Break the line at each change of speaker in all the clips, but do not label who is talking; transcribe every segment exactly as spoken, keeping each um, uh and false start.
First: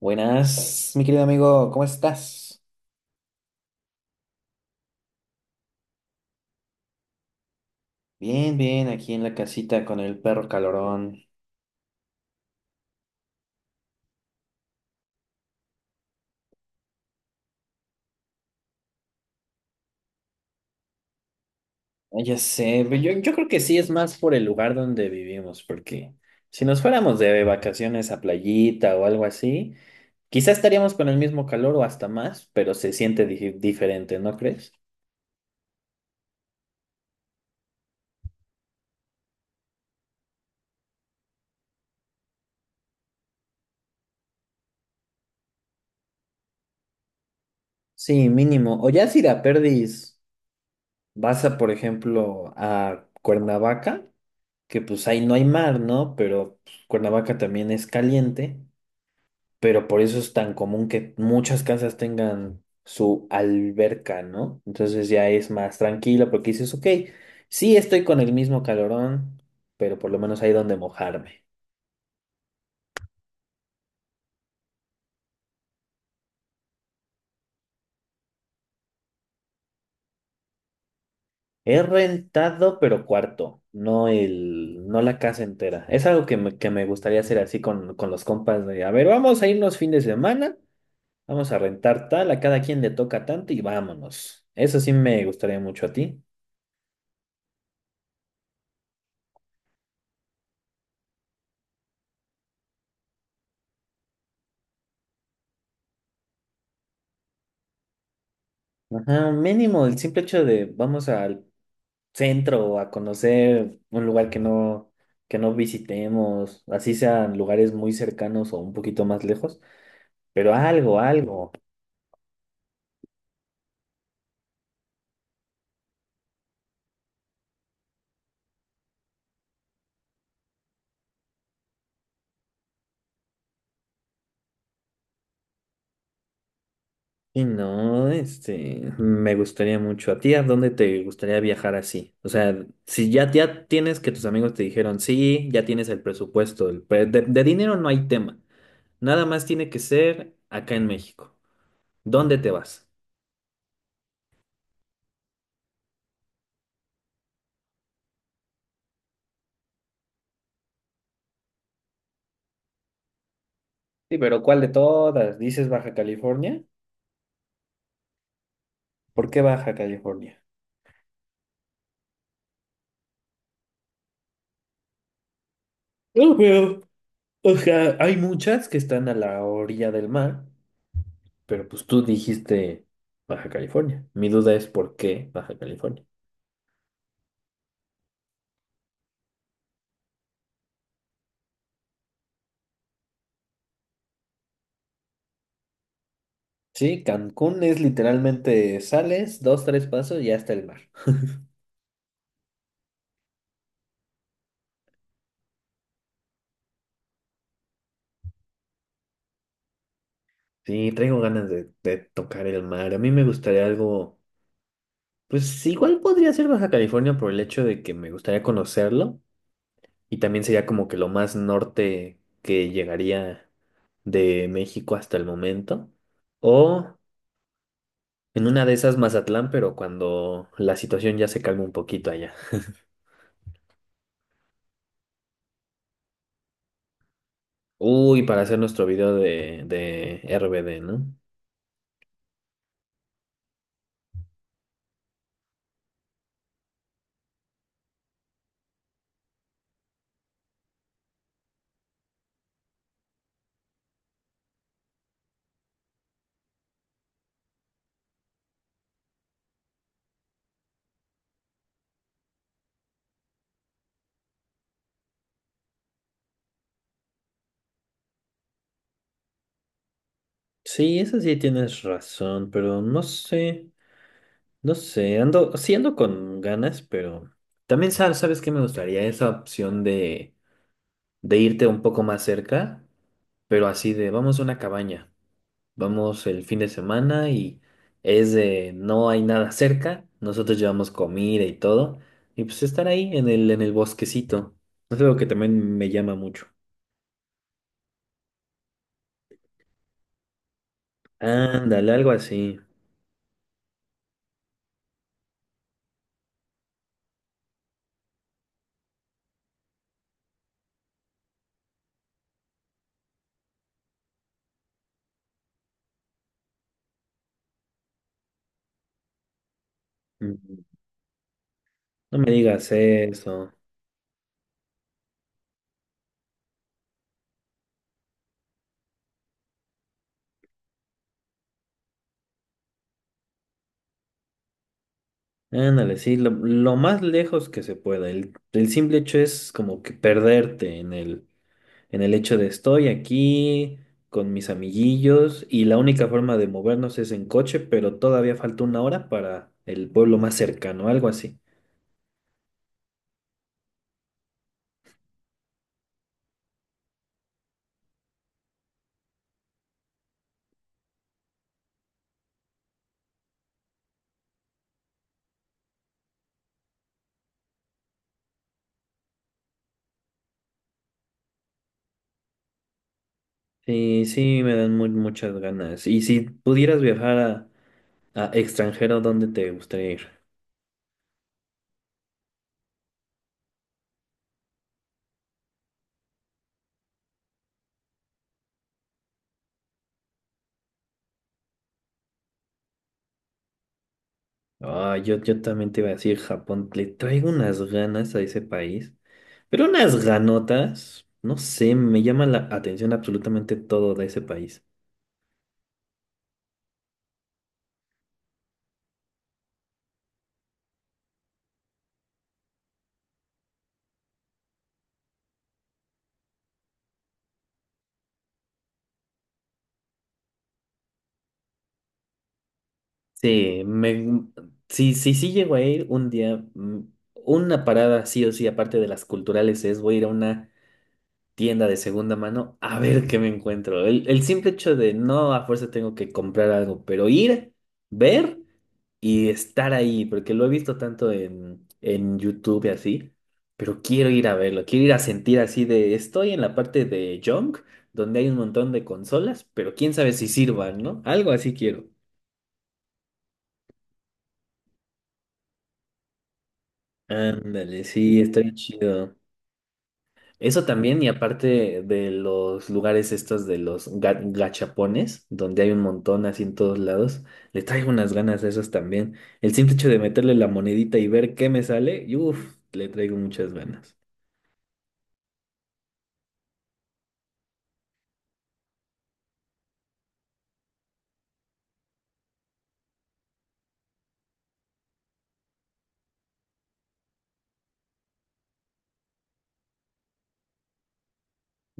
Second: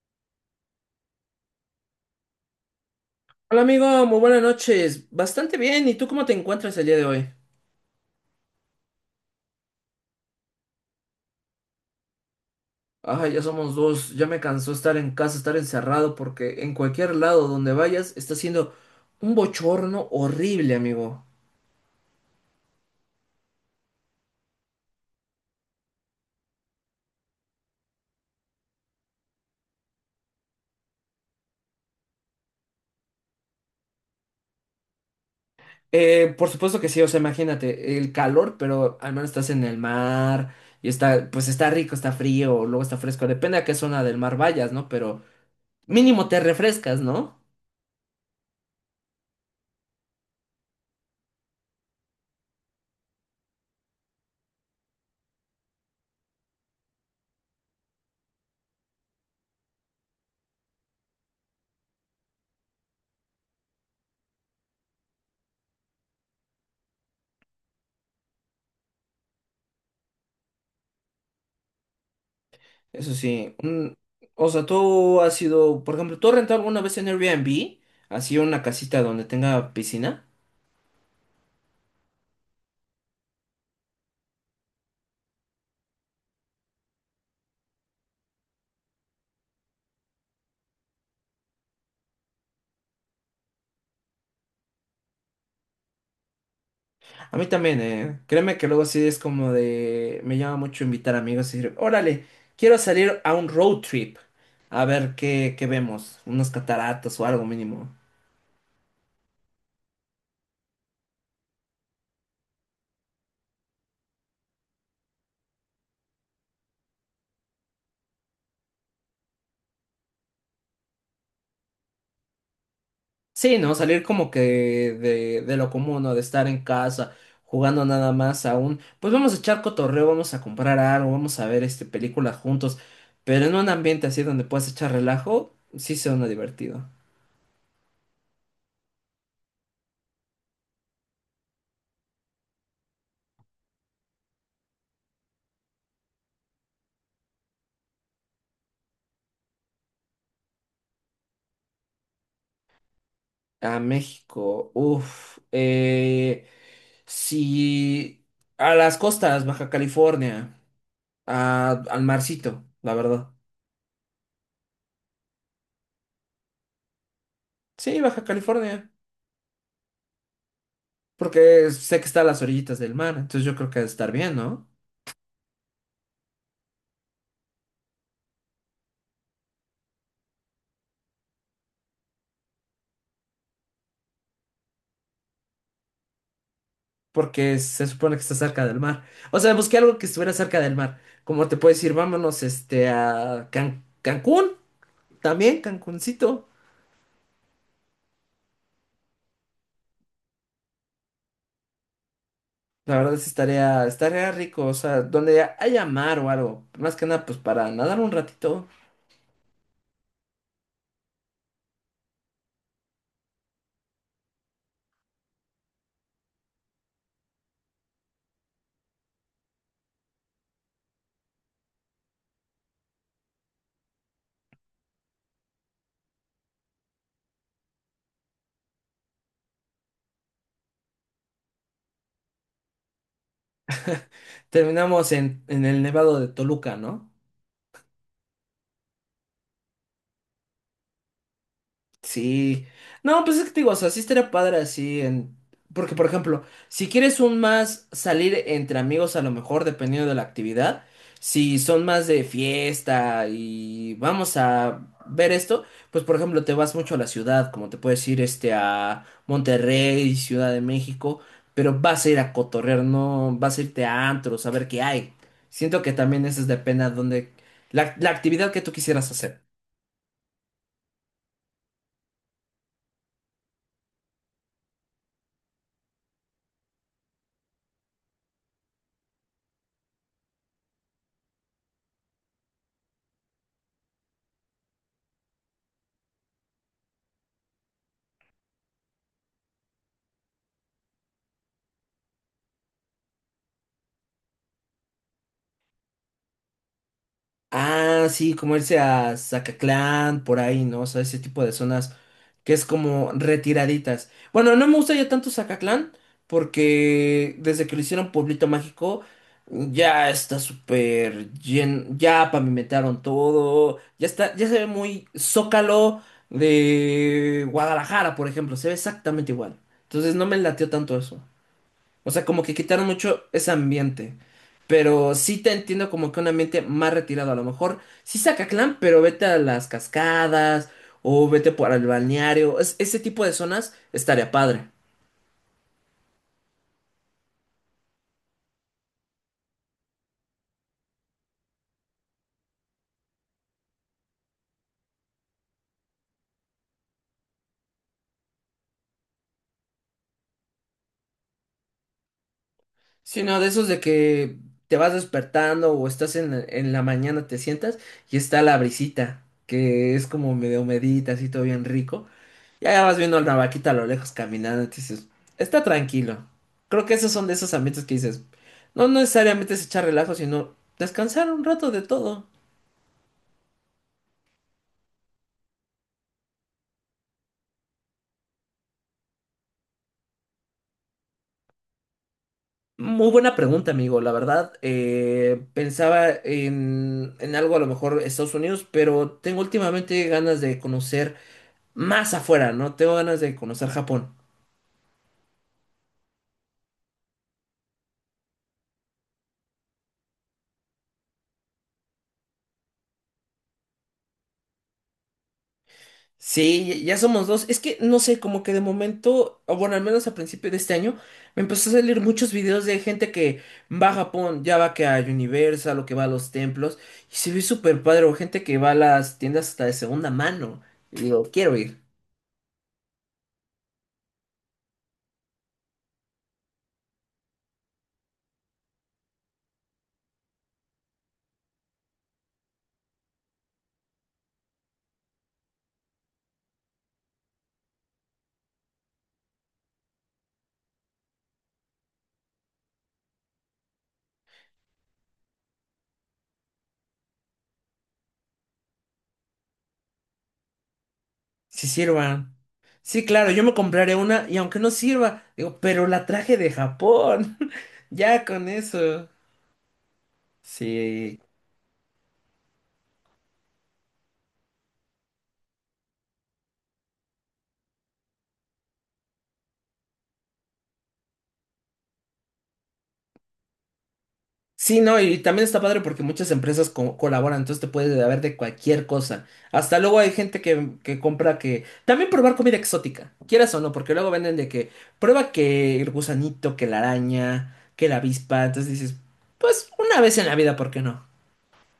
Buenas, mi querido amigo, ¿cómo estás?
Hola amigo, muy buenas noches. Bastante bien, ¿y tú cómo te encuentras el día de hoy?
Bien, bien, aquí en la casita con el perro calorón.
Ay, ya somos dos, ya me cansó estar en casa, estar encerrado, porque en cualquier lado donde vayas está siendo un bochorno horrible, amigo.
Ah, ya sé, pero yo, yo creo que sí es más por el lugar donde vivimos, porque si nos fuéramos de vacaciones a playita o algo así, quizás estaríamos con el mismo calor o hasta más, pero se siente di- diferente, ¿no crees?
Eh, por supuesto que sí, o sea, imagínate, el calor, pero al menos estás en el mar y está, pues está rico, está frío, luego está fresco, depende a qué zona del mar vayas, ¿no? Pero mínimo te refrescas, ¿no?
Sí, mínimo. O ya si de a perdis vas a, por ejemplo, a Cuernavaca, que pues ahí no hay mar, ¿no? Pero pues, Cuernavaca también es caliente. Pero por eso es tan común que muchas casas tengan su alberca, ¿no? Entonces ya es más tranquila porque dices, ok, sí estoy con el mismo calorón, pero por lo menos hay donde mojarme.
Eso sí, un- o sea, tú has sido, por ejemplo, ¿tú has rentado alguna vez en Airbnb? Así una casita donde tenga piscina.
He rentado, pero cuarto, no el, no la casa entera. Es algo que me, que me gustaría hacer así con, con los compas de, a ver, vamos a irnos fin de semana, vamos a rentar tal, a cada quien le toca tanto y vámonos. Eso sí me gustaría mucho a ti.
A mí también, eh. Créeme que luego así es como de, me llama mucho invitar amigos y decir, órale, quiero salir a un road trip. A ver qué, qué vemos, unas cataratas o algo mínimo.
Ajá, mínimo, el simple hecho de vamos a centro o a conocer un lugar que no, que no visitemos, así sean lugares muy cercanos o un poquito más lejos, pero algo, algo.
Sí, ¿no? Salir como que de, de lo común, ¿no? De estar en casa jugando nada más aún. Pues vamos a echar cotorreo, vamos a comprar algo, vamos a ver este películas juntos. Pero en un ambiente así donde puedas echar relajo, sí suena divertido.
Y no, este, me gustaría mucho. ¿A ti a dónde te gustaría viajar así? O sea, si ya, ya tienes que tus amigos te dijeron, sí, ya tienes el presupuesto, el pre- de, de dinero no hay tema, nada más tiene que ser acá en México. ¿Dónde te vas?
A México, uff. Eh, sí, a las costas, Baja California, a- al marcito, la verdad.
Sí, pero ¿cuál de todas? ¿Dices Baja California?
Sí, Baja California,
¿Por qué Baja California?
porque sé que está a las orillitas del mar, entonces yo creo que ha de estar bien, ¿no?
O sea, hay muchas que están a la orilla del mar, pero pues tú dijiste Baja California. Mi duda es ¿por qué Baja California?
Porque se supone que está cerca del mar. O sea, busqué algo que estuviera cerca del mar. Como te puedo decir, vámonos este a Can- Cancún, también Cancuncito.
Sí, Cancún es literalmente sales, dos, tres pasos y ya está el mar.
La verdad sí estaría, estaría rico, o sea, donde haya mar o algo. Más que nada, pues para nadar un ratito.
Sí, traigo ganas de, de tocar el mar. A mí me gustaría algo, pues igual podría ser Baja California por el hecho de que me gustaría conocerlo y también sería como que lo más norte que llegaría de México hasta el momento. O... En una de esas Mazatlán, pero cuando la situación ya se calma un poquito allá.
Terminamos en, en el Nevado de Toluca, ¿no?
Uy, para hacer nuestro video de, de R B D, ¿no?
Sí. No, pues es que te digo, o sea, sí estaría padre así en... Porque, por ejemplo, si quieres un más salir entre amigos, a lo mejor, dependiendo de la actividad, si son más de fiesta y vamos a ver esto, pues, por ejemplo, te vas mucho a la ciudad, como te puedes ir este a Monterrey, Ciudad de México, pero vas a ir a cotorrear, no vas a irte a antros, a ver qué hay. Siento que también eso es depende a dónde... La, la actividad que tú quisieras hacer.
Sí, esa sí tienes razón, pero no sé, no sé, ando, sí ando con ganas, pero también sabes sabes que me gustaría esa opción de, de irte un poco más cerca, pero así de, vamos a una cabaña. Vamos el fin de semana y es de no hay nada cerca. Nosotros llevamos comida y todo. Y pues estar ahí en el, en el bosquecito. Es algo que también me llama mucho.
Ah, sí, como irse a Zacatlán, por ahí, ¿no? O sea, ese tipo de
Ándale,
zonas
algo
que
así.
es como retiraditas. Bueno, no me gusta ya tanto Zacatlán, porque desde que lo hicieron Pueblito Mágico, ya está súper lleno, ya pavimentaron todo, ya está, ya se ve muy Zócalo de Guadalajara, por ejemplo, se ve exactamente igual. Entonces no me
Ujú.
lateó tanto eso. O
No
sea,
me
como que
digas
quitaron mucho ese
eso.
ambiente. Pero sí te entiendo como que un ambiente más retirado. A lo mejor sí saca clan, pero vete a las cascadas o vete por el balneario. Es- ese tipo de zonas estaría padre.
Ándale, sí, lo, lo más lejos que se pueda. El, el simple hecho es como que perderte en el, en el hecho de estoy aquí con mis amiguillos y la única forma de movernos es en coche, pero todavía falta una hora para el pueblo más cercano, algo así.
Sino de esos de que te vas despertando o estás en, en la mañana, te sientas y está la brisita, que es como medio medita, así todo bien rico. Ya vas viendo la vaquita a lo lejos caminando y te dices, está tranquilo. Creo que esos son de esos ambientes que dices, no necesariamente es echar relajo, sino descansar un rato de todo.
Sí, sí, me dan mu- muchas ganas. Y si pudieras viajar a, a extranjero, ¿dónde te gustaría ir?
Muy buena pregunta, amigo. La verdad, eh, pensaba en, en algo a lo mejor Estados Unidos, pero tengo últimamente ganas de conocer más afuera, ¿no? Tengo ganas de conocer Japón.
Ah, yo, yo también te iba a decir Japón, le traigo unas ganas a ese país, pero unas ganotas, no sé, me llama la atención absolutamente todo de ese país.
Sí, ya somos dos. Es que no sé, como que de momento, o bueno, al menos a principio de este año, me empezó a salir muchos videos de gente que va a Japón, ya va que a Universal o que va a los templos, y se ve súper padre, o gente que va a las tiendas hasta de segunda mano. Y digo, quiero ir,
Sí, me, sí, sí, sí llego a ir un día, mm, una parada sí o sí, aparte de las culturales, es voy a ir a una tienda de segunda mano a ver qué me encuentro. El, el simple hecho de no a fuerza tengo que comprar algo, pero ir, ver y estar ahí, porque lo he visto tanto en, en YouTube y así, pero quiero ir a verlo, quiero ir a sentir así de, estoy en la parte de junk, donde hay un montón de consolas, pero quién sabe si sirvan, ¿no? Algo así
si
quiero.
sirvan. Sí, claro, yo me compraré una, y aunque no sirva, digo, pero la traje de Japón.
Ándale, sí,
Ya
está
con
bien
eso.
chido. Eso también, y
Sí,
aparte de los lugares estos de los ga- gachapones, donde hay un montón así en todos lados, le traigo unas ganas a esos también. El simple hecho de meterle la monedita y ver qué me sale, y uff, le traigo muchas ganas.
sí, no, y también está padre porque muchas empresas co- colaboran, entonces te puedes haber de cualquier cosa. Hasta luego hay gente que, que compra que... También probar comida exótica, quieras o no, porque luego venden de que prueba que el gusanito, que la araña, que la avispa, entonces dices, pues una vez en la vida, ¿por qué no?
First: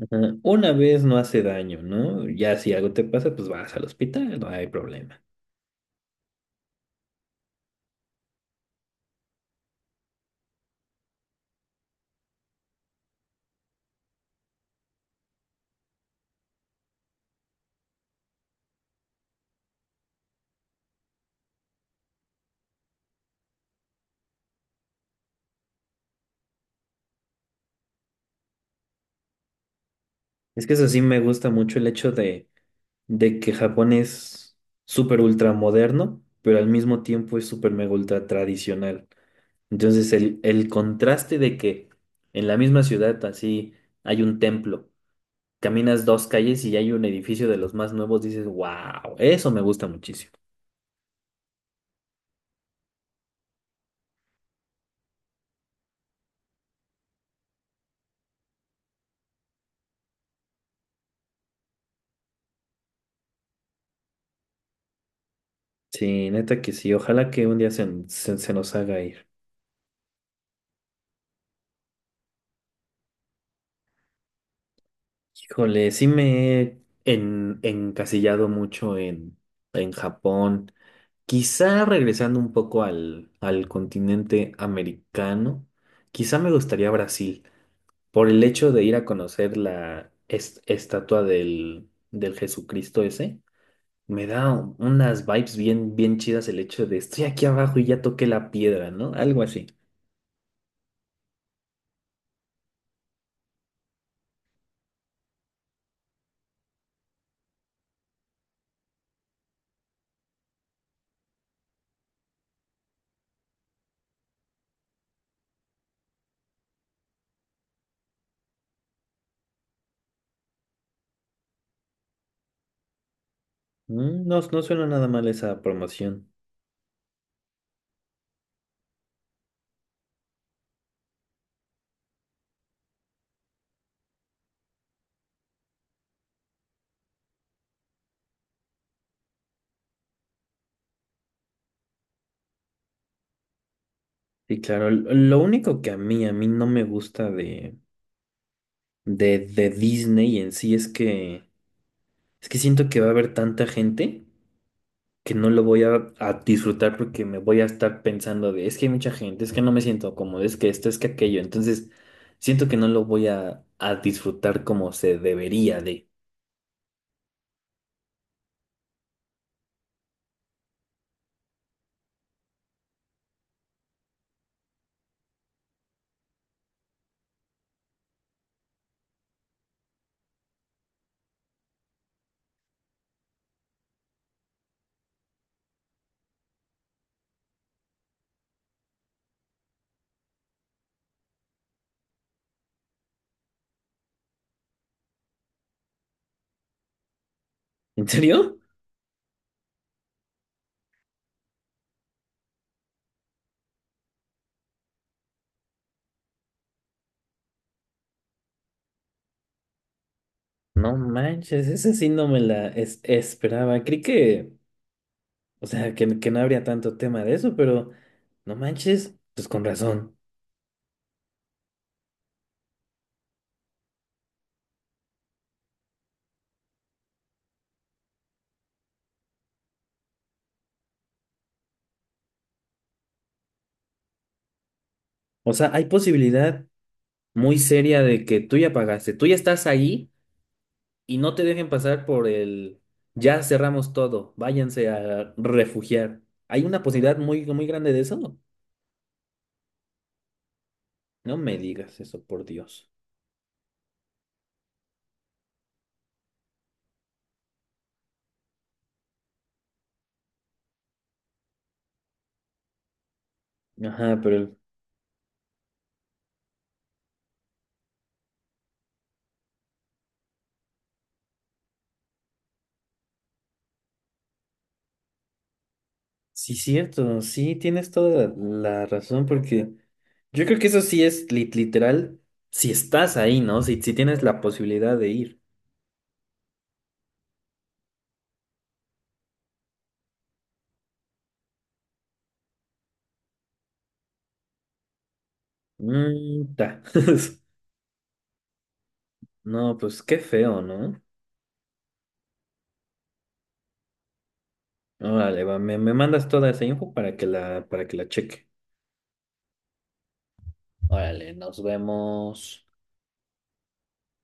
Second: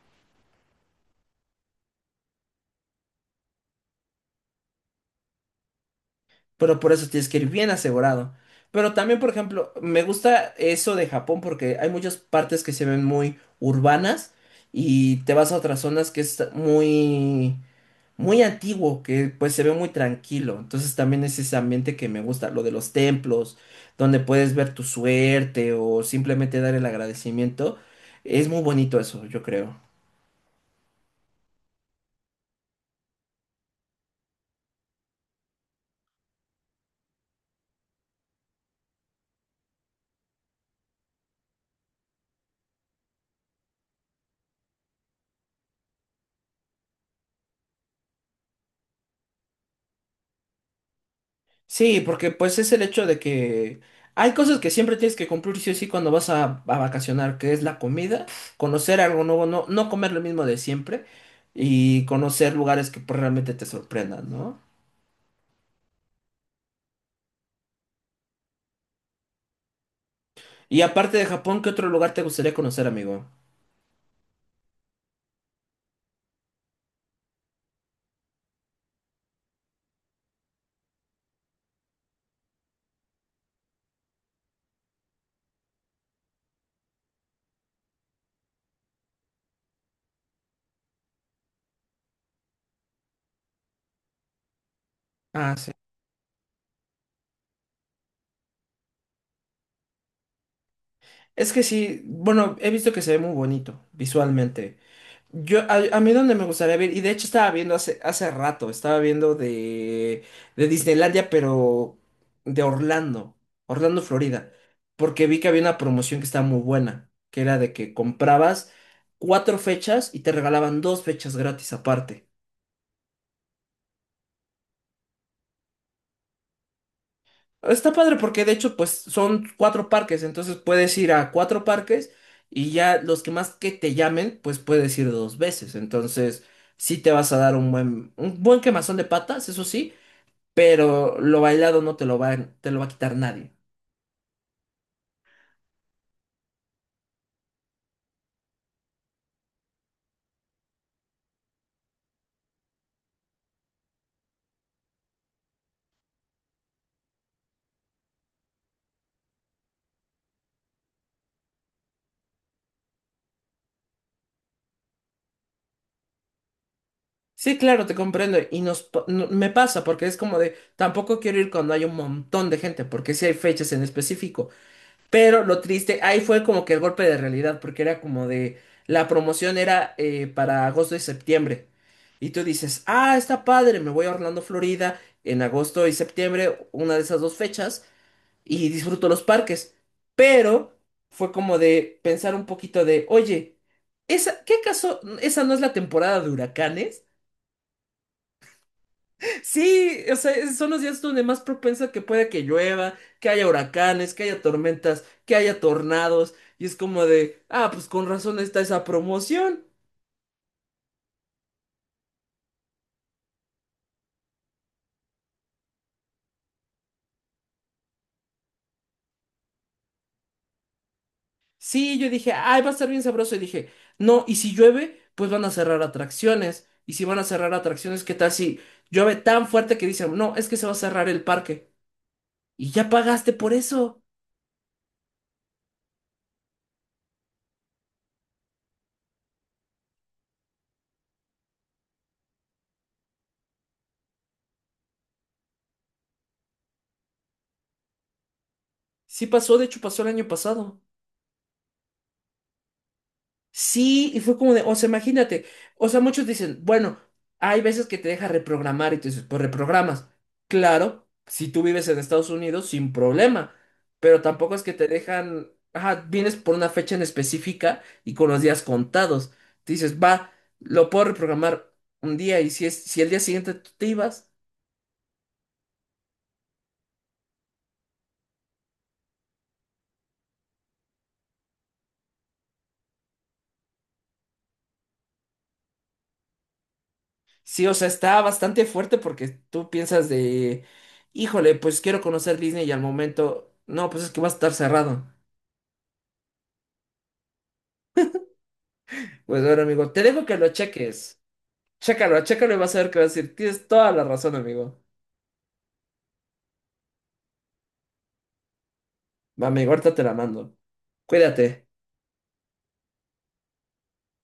Ajá. Una vez no hace daño, ¿no? Ya si algo te pasa, pues vas al hospital, no hay problema.
Pero por eso tienes que ir bien asegurado. Pero también, por ejemplo, me gusta eso de Japón porque hay muchas partes que se ven muy urbanas y te vas a otras zonas que es muy muy antiguo, que pues se ve muy tranquilo. Entonces también es ese ambiente que me gusta, lo de los templos, donde puedes ver tu suerte o simplemente dar el agradecimiento. Es muy bonito eso, yo creo.
Es que eso sí me gusta mucho el hecho de, de que Japón es súper ultra moderno, pero al mismo tiempo es súper mega ultra tradicional. Entonces, el, el contraste de que en la misma ciudad así hay un templo, caminas dos calles y hay un edificio de los más nuevos, dices, wow, eso me gusta muchísimo.
Sí, porque pues es el hecho de que hay cosas que siempre tienes que cumplir sí o sí cuando vas a, a vacacionar, que es la comida, conocer algo nuevo, no, no comer lo mismo de siempre y conocer lugares que pues, realmente te sorprendan, ¿no?
Sí, neta que sí, ojalá que un día se, se, se nos haga ir.
Y aparte de Japón, ¿qué otro lugar te gustaría conocer, amigo?
Híjole, sí me he en- encasillado mucho en, en Japón, quizá regresando un poco al, al continente americano, quizá me gustaría Brasil. Por el hecho de ir a conocer la es- estatua del, del Jesucristo ese, me da u- unas vibes
Ah, sí.
bien, bien chidas el hecho de estoy aquí abajo y ya toqué la piedra, ¿no? Algo así.
Es que sí, bueno, he visto que se ve muy bonito visualmente. Yo, a, a mí donde me gustaría ver, y de hecho estaba viendo hace, hace rato, estaba viendo de, de Disneylandia, pero de Orlando, Orlando, Florida, porque vi que había una promoción que estaba muy buena, que era de que comprabas cuatro fechas y te regalaban dos fechas gratis aparte.
Mm, no, no suena nada mal esa promoción.
Está padre porque de hecho pues son cuatro parques, entonces puedes ir a cuatro parques y ya los que más que te llamen pues puedes ir dos veces, entonces sí te vas a dar un buen, un buen quemazón de patas, eso sí, pero lo bailado no te lo va, a- te lo va a quitar nadie.
Sí, claro. L- Lo único que a mí, a mí no me gusta de, de, de Disney en sí es que, es que siento que va a haber tanta gente que no lo voy a, a disfrutar porque me voy a estar pensando de, es que hay mucha gente, es que no me siento cómodo, es que esto, es que aquello. Entonces, siento que no lo voy a, a disfrutar como se debería de.
Sí, claro, te comprendo y nos, pa- no- me pasa porque es como de tampoco quiero ir cuando hay un montón de gente porque sí hay fechas en específico. Pero lo triste, ahí fue como que el golpe de realidad, porque era como de, la promoción era eh, para agosto y septiembre. Y tú dices, ah, está padre, me voy a Orlando, Florida, en agosto y septiembre, una de esas dos fechas, y disfruto los parques. Pero fue como de pensar un poquito de, oye, ¿esa, qué acaso, esa no es la temporada de huracanes?
¿En serio?
Sí, o sea, es- son los días donde más propensa que pueda que llueva, que haya huracanes, que haya tormentas, que haya tornados. Y es como de, ah, pues con razón está esa promoción.
No manches, esa sí no me la es- esperaba. Creí que, o sea, que, que no habría tanto tema de eso, pero no manches, pues con razón.
Sí, yo dije, ay, va a estar bien sabroso. Y dije, no, y si llueve, pues van a cerrar atracciones. Y si van a cerrar atracciones, ¿qué tal si llueve tan fuerte que dicen, no, es que se va a cerrar el parque? Y ya pagaste por eso.
O sea, hay posibilidad muy seria de que tú ya pagaste, tú ya estás ahí. Y no te dejen pasar por el ya cerramos todo, váyanse a refugiar. Hay una posibilidad muy, muy grande de eso.
Sí pasó, de hecho pasó el año pasado.
No me digas eso, por Dios.
Sí, y fue como de, o sea, imagínate, o sea, muchos dicen, bueno, hay veces que te deja reprogramar y tú dices, pues reprogramas. Claro, si tú vives en Estados Unidos, sin problema,
Ajá,
pero tampoco
pero
es que te dejan, ajá, vienes por una fecha en específica y con los días contados. Te dices, va, lo puedo reprogramar un día y si es, si el día siguiente tú te ibas,
sí, cierto, sí, tienes toda la razón, porque yo creo que eso sí es li- literal, si estás ahí, ¿no? Si, si tienes la posibilidad de ir.
sí, o sea, está bastante fuerte porque tú piensas de, híjole, pues quiero conocer Disney y al momento, no, pues es que va a estar cerrado.
Mm, ta.
Pues bueno,
No,
amigo,
pues
te
qué
dejo que lo
feo, ¿no?
cheques. Chécalo, chécalo y vas a ver que vas a decir. Tienes toda la razón, amigo.
Órale, va, me, me mandas toda esa info para que la, para que la cheque.
Va, amigo, ahorita te la mando.
Órale, nos
Cuídate.
vemos.